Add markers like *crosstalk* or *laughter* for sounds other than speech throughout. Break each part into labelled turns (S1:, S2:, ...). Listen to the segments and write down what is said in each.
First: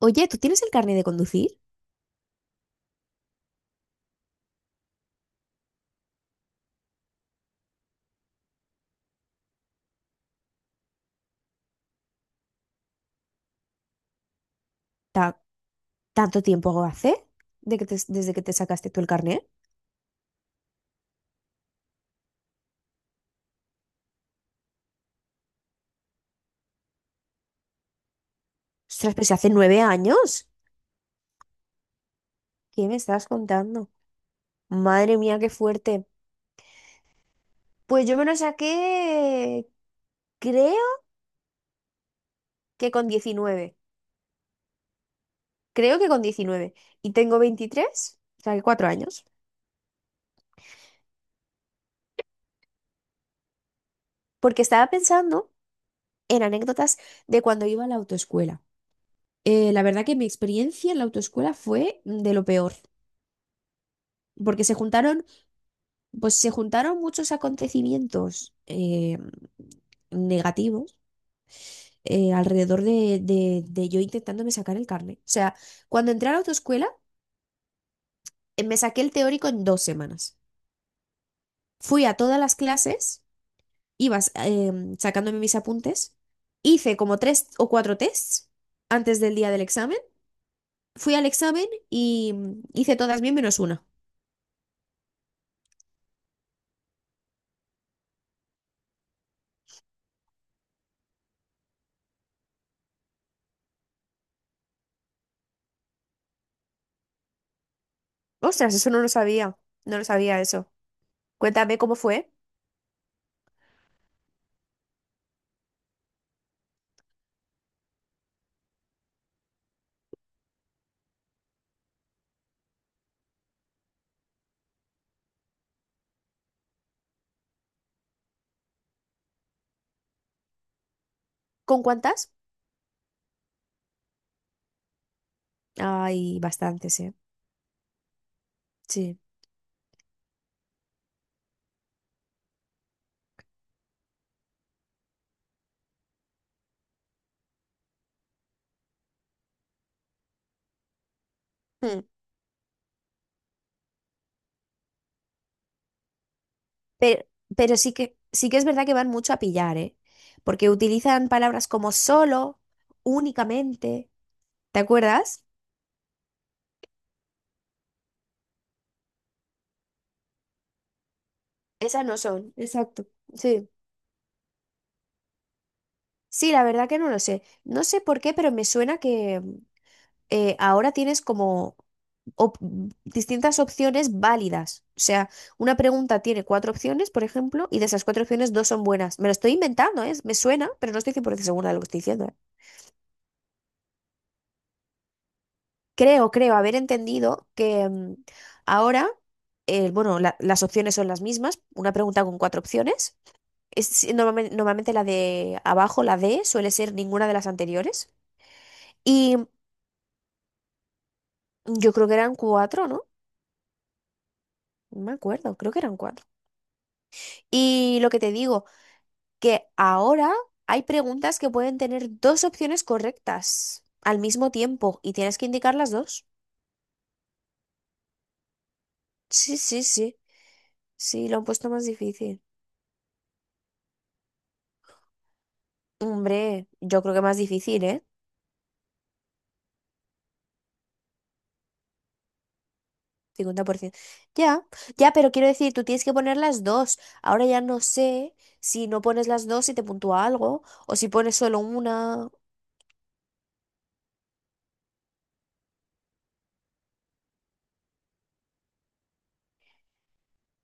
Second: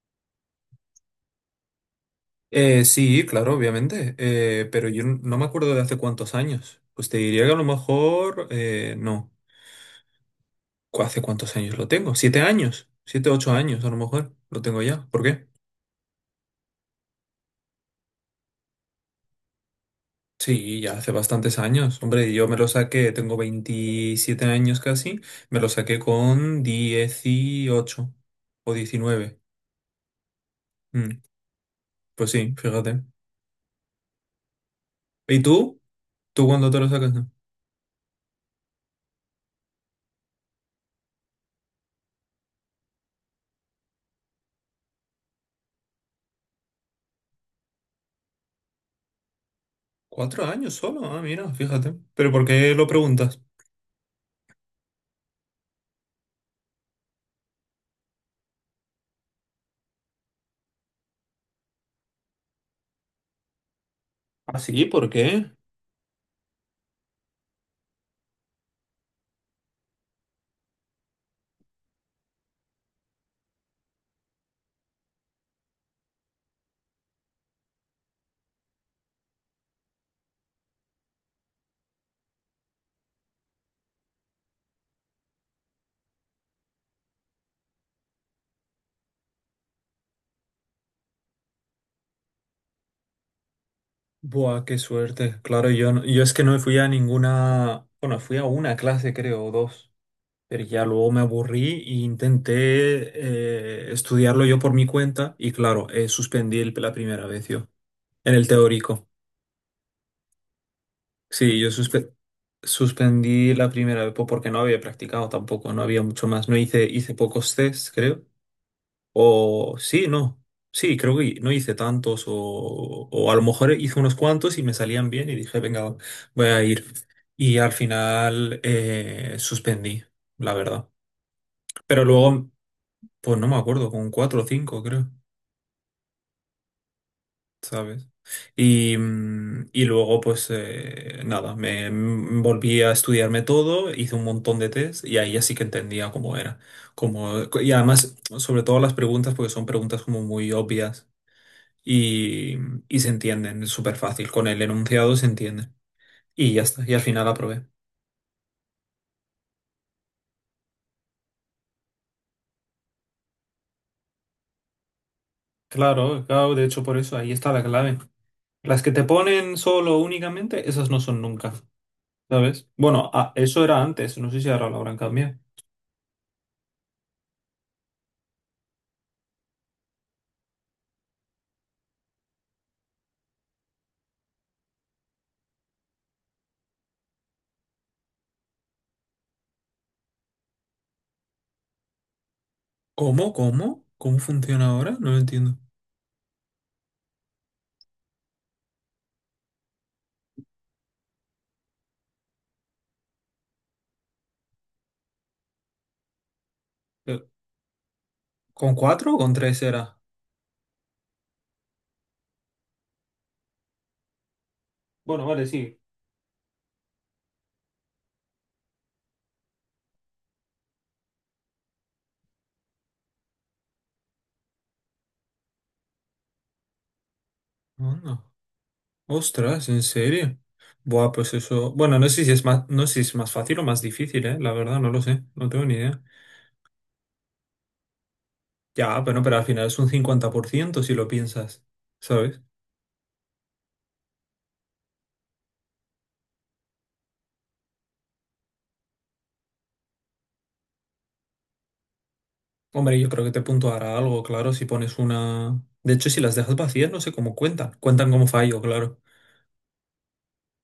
S1: Oye, ¿tú tienes el carnet de conducir?
S2: Sí, claro, obviamente, pero yo no me acuerdo de hace cuántos años. Pues te diría que a lo mejor, no. ¿Hace cuántos años lo tengo? 7 años, 7, 8 años a lo mejor lo tengo ya. ¿Por
S1: Ta-
S2: qué?
S1: ¿Tanto tiempo hace de desde que te sacaste tú el carnet?
S2: Sí, ya hace bastantes años. Hombre, yo me lo saqué, tengo 27 años casi, me lo saqué con dieciocho o
S1: Ostras, pero si
S2: diecinueve.
S1: hace 9 años.
S2: Mm, pues sí,
S1: ¿Qué me
S2: fíjate.
S1: estás contando? Madre mía,
S2: ¿Y
S1: qué
S2: tú?
S1: fuerte.
S2: ¿Tú cuándo te lo sacas?
S1: Pues yo me lo saqué, creo que con 19. Creo que con 19. Y tengo 23, o sea que 4 años.
S2: 4 años solo, ah, mira, fíjate. ¿Pero por qué lo preguntas?
S1: Porque estaba pensando en anécdotas de cuando iba a la autoescuela. La verdad que mi experiencia en la autoescuela fue de lo peor.
S2: ¿Ah,
S1: Porque se
S2: sí? ¿Por
S1: juntaron
S2: qué?
S1: Pues se juntaron muchos acontecimientos negativos alrededor de yo intentándome sacar el carnet. O sea, cuando entré a la autoescuela, me saqué el teórico en 2 semanas. Fui a todas las clases, iba eh, sacándome mis apuntes, hice como tres o cuatro tests antes del día del examen, fui al examen y hice todas bien menos una.
S2: Buah, qué suerte. Claro, yo, yo es que no fui a ninguna, bueno, fui a una clase, creo, o dos, pero ya luego me aburrí e intenté estudiarlo yo por mi cuenta y claro, suspendí la primera vez yo, en el
S1: Ostras, eso no
S2: teórico.
S1: lo sabía, no lo sabía eso.
S2: Sí, yo
S1: Cuéntame cómo fue,
S2: suspendí la primera vez porque no había practicado tampoco, no había mucho más, no hice, hice pocos tests, creo. O sí, no. Sí, creo que no hice tantos o a lo mejor hice unos cuantos y me salían bien y dije, venga, voy a ir. Y al final, suspendí, la verdad.
S1: con
S2: Pero
S1: cuántas.
S2: luego, pues no me acuerdo, con cuatro o cinco creo,
S1: Hay bastantes, ¿eh?
S2: ¿sabes? Y,
S1: Sí.
S2: mm, y luego, pues nada, me volví a estudiarme todo, hice un montón de test y ahí ya sí que entendía cómo era. Como, y además, sobre todo las preguntas, porque son preguntas como muy obvias.
S1: Mm.
S2: y, y se entienden, es súper fácil. Con el enunciado se entienden. Y ya está, y al
S1: Pero,
S2: final aprobé.
S1: pero sí que es verdad que van mucho a pillar, ¿eh? Porque utilizan palabras como solo, únicamente. ¿Te acuerdas?
S2: Claro, claro, de hecho por eso, ahí está la clave. Las que te ponen solo únicamente, esas no son nunca,
S1: Esas no son.
S2: ¿sabes?
S1: Exacto.
S2: Bueno, ah, eso
S1: Sí.
S2: era antes, no sé si ahora lo habrán cambiado.
S1: Sí, la verdad que no lo sé. No sé por qué, pero me suena que ahora tienes como op- distintas opciones válidas. O sea, una pregunta tiene cuatro opciones, por ejemplo, y de esas cuatro opciones dos son buenas. Me lo estoy inventando, ¿eh? Me suena, pero no estoy 100% segura de lo que estoy diciendo, ¿eh?
S2: ¿Cómo? ¿Cómo? ¿Cómo funciona ahora? No lo entiendo.
S1: Creo haber entendido que ahora, bueno, las opciones son las mismas, una pregunta con cuatro opciones. Es, normalmente, la de abajo, la D, suele ser
S2: Eh,
S1: ninguna de las anteriores.
S2: ¿Con cuatro o con
S1: Y
S2: tres era?
S1: yo creo que eran cuatro, ¿no? No me
S2: Bueno, vale,
S1: acuerdo, creo
S2: sí.
S1: que eran cuatro. Y lo que te digo, que ahora hay preguntas que pueden tener dos opciones correctas al mismo tiempo y tienes que indicar las dos.
S2: Anda.
S1: Sí,
S2: Ostras, ¿en
S1: sí, sí.
S2: serio? Buah,
S1: Sí,
S2: pues
S1: lo han puesto
S2: eso.
S1: más
S2: Bueno, no sé si
S1: difícil.
S2: es más, no sé si es más fácil o más difícil, ¿eh? La verdad, no lo sé. No tengo ni idea.
S1: Hombre, yo creo que más difícil, ¿eh?
S2: Ya, bueno, pero al final es un 50% si lo piensas, ¿sabes?
S1: 50%. Ya, ya, pero quiero decir, tú tienes que poner las dos. Ahora ya no sé si no pones las dos y te puntúa algo, o si pones solo una.
S2: Hombre, yo creo que te puntuará algo, claro, si pones una... De hecho, si las dejas vacías, no sé cómo cuentan. Cuentan como fallo, claro.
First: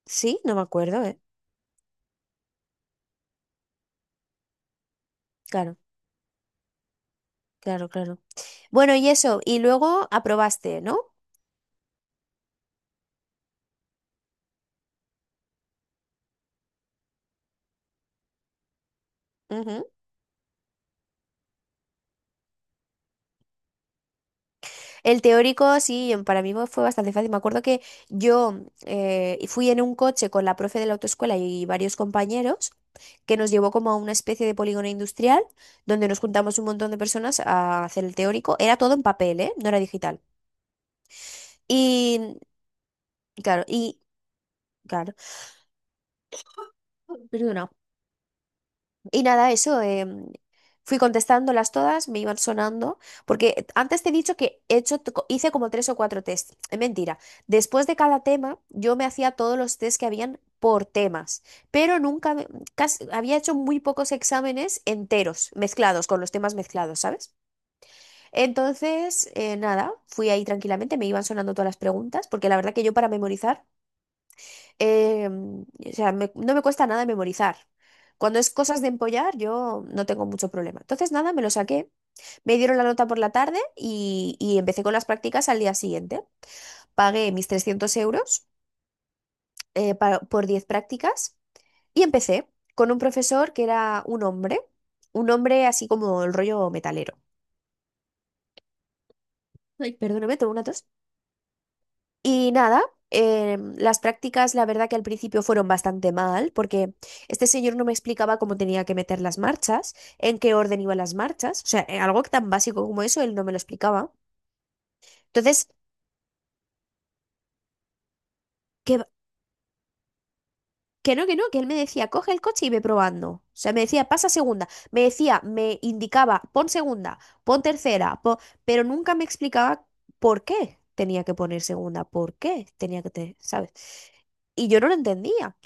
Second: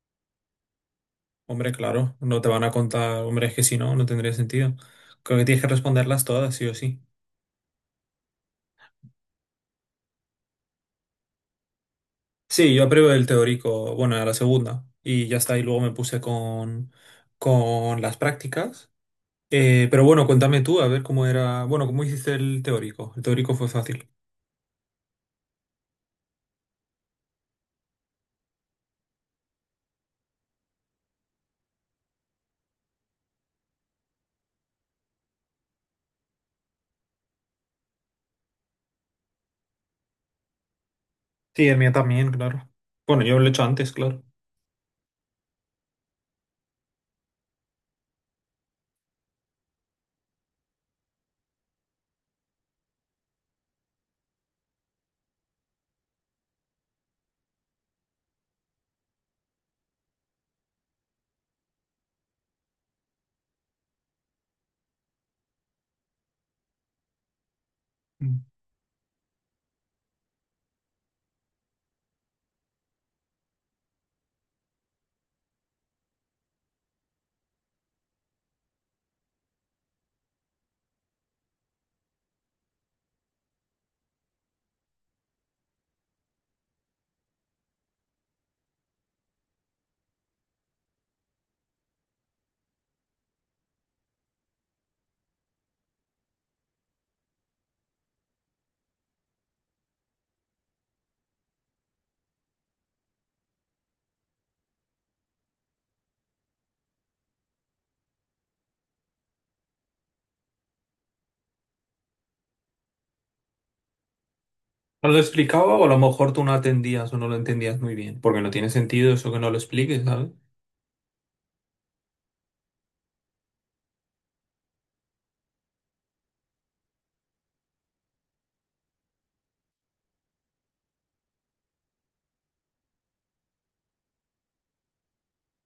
S1: Sí, no me acuerdo, ¿eh?
S2: Hombre, claro, no te van a contar, hombre, es que si no, no tendría sentido. Creo que tienes que
S1: Claro,
S2: responderlas todas, sí o sí.
S1: claro, claro. Bueno, y eso, y luego aprobaste, ¿no?
S2: Sí, yo apruebo el teórico, bueno, a la segunda, y ya está, y luego me puse con las prácticas. Eh,
S1: Ujú.
S2: pero bueno, cuéntame tú, a ver cómo era, bueno, cómo hiciste el teórico. El teórico fue fácil.
S1: El teórico, sí, para mí fue bastante fácil. Me acuerdo que yo fui en un coche con la profe de la autoescuela y varios compañeros, que nos llevó como a una especie de polígono industrial donde nos juntamos un montón de personas a hacer el teórico. Era todo en papel, ¿eh? No era digital.
S2: Sí, el mío también,
S1: Y
S2: claro. Bueno, yo lo he hecho
S1: claro,
S2: antes,
S1: y
S2: claro.
S1: claro, perdona. Y nada, eso, fui contestándolas todas, me iban sonando, porque antes te he dicho que he hice como tres o cuatro test. Es mentira. Después de cada tema, yo me hacía todos los test que habían por temas, pero nunca, había hecho muy pocos exámenes enteros, mezclados, con los temas mezclados, ¿sabes?
S2: Mm.
S1: Entonces, nada, fui ahí tranquilamente, me iban sonando todas las preguntas, porque la verdad que yo para memorizar, o sea, no me cuesta nada memorizar. Cuando es cosas de empollar, yo no tengo mucho problema. Entonces, nada, me lo saqué, me dieron la nota por la tarde y empecé con las prácticas al día siguiente. Pagué mis 300 euros por 10 prácticas y empecé con un profesor que era un hombre así como el rollo metalero. Ay, perdóname, tengo una tos. Y nada, las prácticas, la verdad que al principio fueron bastante mal, porque este señor no me explicaba cómo tenía que meter las marchas, en qué orden iban las marchas, o sea, algo tan básico como eso, él no me lo explicaba.
S2: No lo
S1: Entonces,
S2: explicaba o a lo mejor tú no atendías o no lo entendías muy bien, porque no tiene
S1: que,
S2: sentido eso que no lo expliques, ¿sabes?
S1: que no, que no, que él me decía, coge el coche y ve probando. O sea, me decía, pasa segunda, me decía, me indicaba, pon segunda, pon pero nunca me explicaba por qué tenía que poner segunda, por qué tenía ¿sabes? Y yo no lo entendía,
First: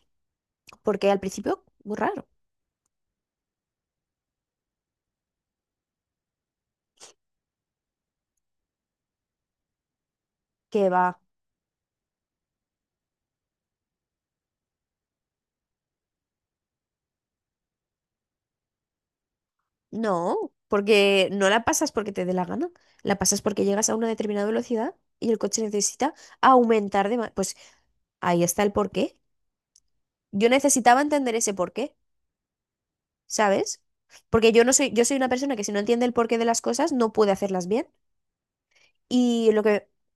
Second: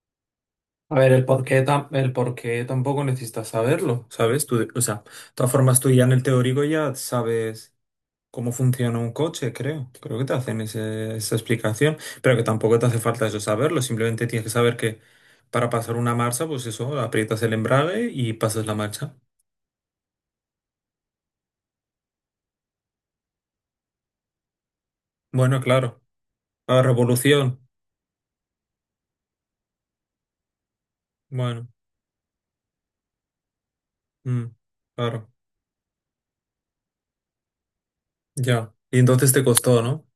S2: A
S1: porque
S2: ver,
S1: al principio, muy
S2: el
S1: raro.
S2: por qué tampoco necesitas saberlo, ¿sabes? Tú, o sea, de todas formas tú ya en el teórico ya sabes cómo funciona un coche, creo. Creo que te hacen
S1: ¿Qué va?
S2: esa explicación, pero que tampoco te hace falta eso saberlo, simplemente tienes que saber que para pasar una marcha, pues eso, aprietas el embrague y pasas la marcha.
S1: No, porque no la pasas porque te dé la gana, la pasas porque llegas a una determinada velocidad y el
S2: Bueno,
S1: coche
S2: claro.
S1: necesita
S2: La
S1: aumentar pues
S2: revolución.
S1: ahí está el porqué. Yo necesitaba entender ese
S2: Bueno.
S1: porqué, ¿sabes?
S2: Mm,
S1: Porque yo no soy, yo soy
S2: claro,
S1: una persona que si no entiende el porqué de las cosas no puede hacerlas bien.
S2: ya. Y entonces te
S1: Y lo
S2: costó,
S1: que,
S2: ¿no?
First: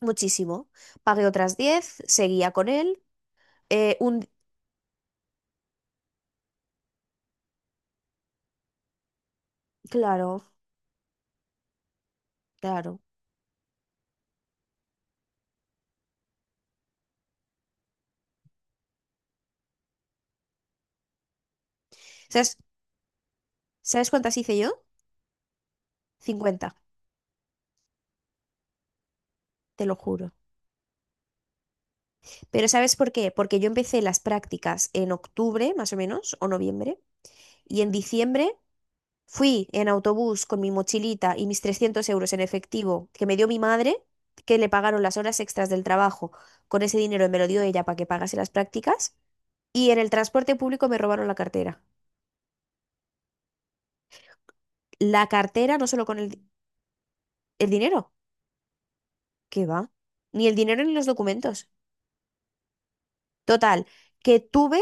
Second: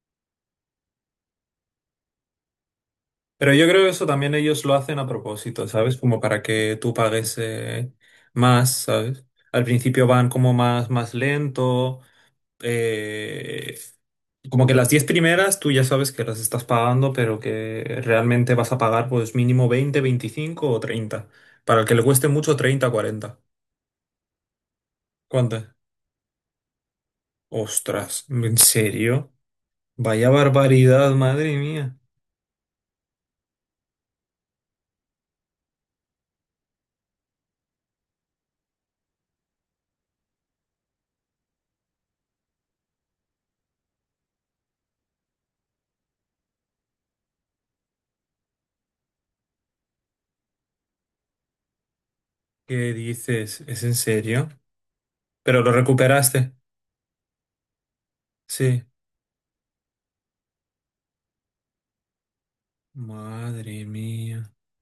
S1: muchísimo. Pagué otras 10, seguía con él.
S2: Pero yo creo que
S1: eh,
S2: eso
S1: un,
S2: también ellos lo hacen a propósito, ¿sabes? Como para que tú pagues más, ¿sabes? Al principio van como
S1: claro,
S2: más, más lento.
S1: claro.
S2: eh, como que las 10 primeras tú ya sabes que las estás pagando, pero que realmente vas a pagar pues mínimo 20, 25 o 30 Para el que le cueste mucho,
S1: ¿Sabes,
S2: 30, 40
S1: sabes cuántas hice yo?
S2: ¿Cuántas?
S1: 50,
S2: Ostras, ¿en serio?
S1: te lo
S2: Vaya
S1: juro.
S2: barbaridad, madre mía.
S1: Pero ¿sabes por qué? Porque yo empecé las prácticas en octubre, más o menos, o noviembre, y en diciembre fui en autobús con mi mochilita y mis 300 euros en efectivo que me dio mi madre, que le pagaron las horas extras del trabajo, con ese dinero me lo dio ella para que pagase las prácticas, y en el transporte público me robaron la cartera.
S2: ¿Qué dices? ¿Es en serio?
S1: La
S2: ¿Pero lo
S1: cartera no solo con
S2: recuperaste?
S1: el dinero,
S2: Sí.
S1: ¿qué va? Ni el dinero ni los documentos. Total,
S2: Madre
S1: que
S2: mía.
S1: tuve,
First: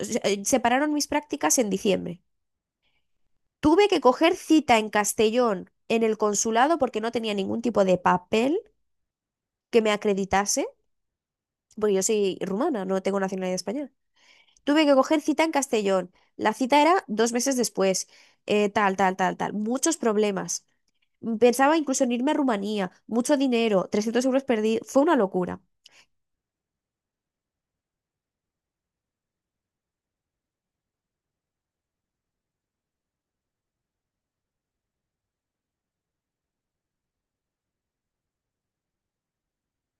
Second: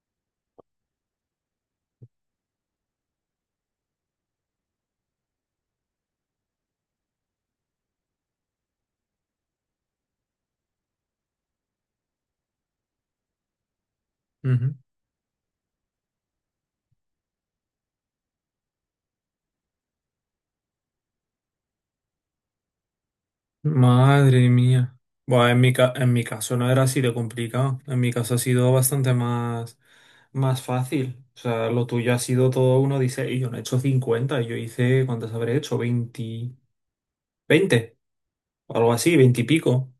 S1: o sea, separaron mis prácticas en diciembre. Tuve que coger cita en Castellón en el consulado porque no tenía ningún tipo de papel que me acreditase, porque yo soy rumana, no tengo nacionalidad española.
S2: Ujú.
S1: Tuve que coger cita en Castellón. La cita era 2 meses después. Tal, tal, tal, tal. Muchos problemas. Pensaba incluso en irme a Rumanía. Mucho dinero. 300 euros
S2: Madre
S1: perdí.
S2: mía.
S1: Fue una
S2: Bueno, en
S1: locura.
S2: en mi caso no era así de complicado. En mi caso ha sido bastante más, más fácil. O sea, lo tuyo ha sido todo uno dice, y yo no he hecho 50, yo hice, ¿cuántas habré hecho? 20, 20, o algo así, 20 y pico.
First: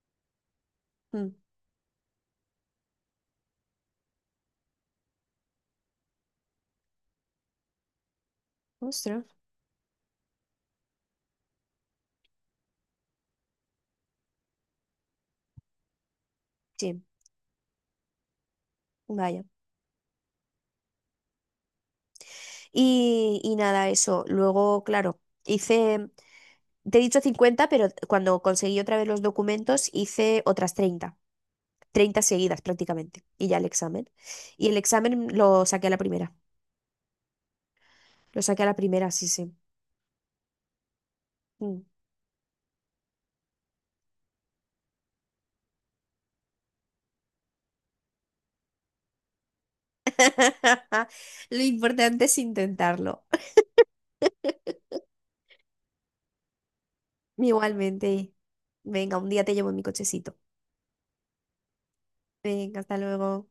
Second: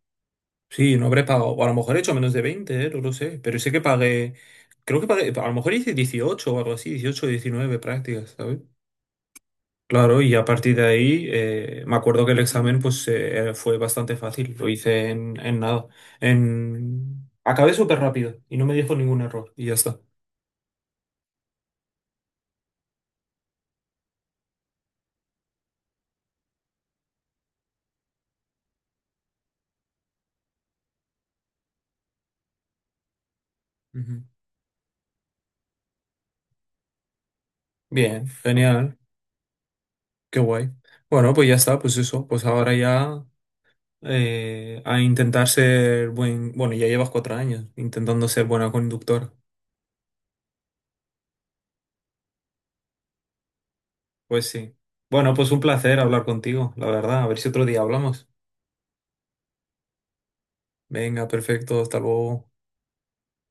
S2: Sí, no habré
S1: Mm.
S2: pagado. O a lo mejor he hecho menos de 20, no lo sé. Pero sé que pagué. Creo que pagué. A lo mejor hice 18 o algo así, 18, o 19 prácticas, ¿sabes?
S1: Ostras.
S2: Claro, y a partir de ahí me acuerdo que el examen pues fue bastante fácil. Lo hice en nada.
S1: Sí,
S2: En... Acabé súper rápido y no me dijo ningún
S1: vaya.
S2: error. Y ya está.
S1: Y nada, eso. Luego, claro, hice... Te he dicho 50, pero cuando conseguí otra vez los documentos hice otras 30, 30 seguidas prácticamente, y ya el examen.
S2: Ujú.
S1: Y el examen lo saqué a la primera,
S2: Bien,
S1: lo saqué a la
S2: genial.
S1: primera, sí, sí.
S2: Qué guay. Bueno, pues ya está,
S1: Mm.
S2: pues eso. Pues ahora ya a intentar ser buen. Bueno, ya llevas 4 años intentando ser buena conductora.
S1: *laughs* Lo importante es intentarlo.
S2: Pues sí. Bueno, pues un placer hablar contigo, la verdad. A ver
S1: *laughs*
S2: si otro día hablamos.
S1: Igualmente. Venga, un día te llevo en mi cochecito.
S2: Venga, perfecto, hasta luego.
S1: Venga, hasta luego.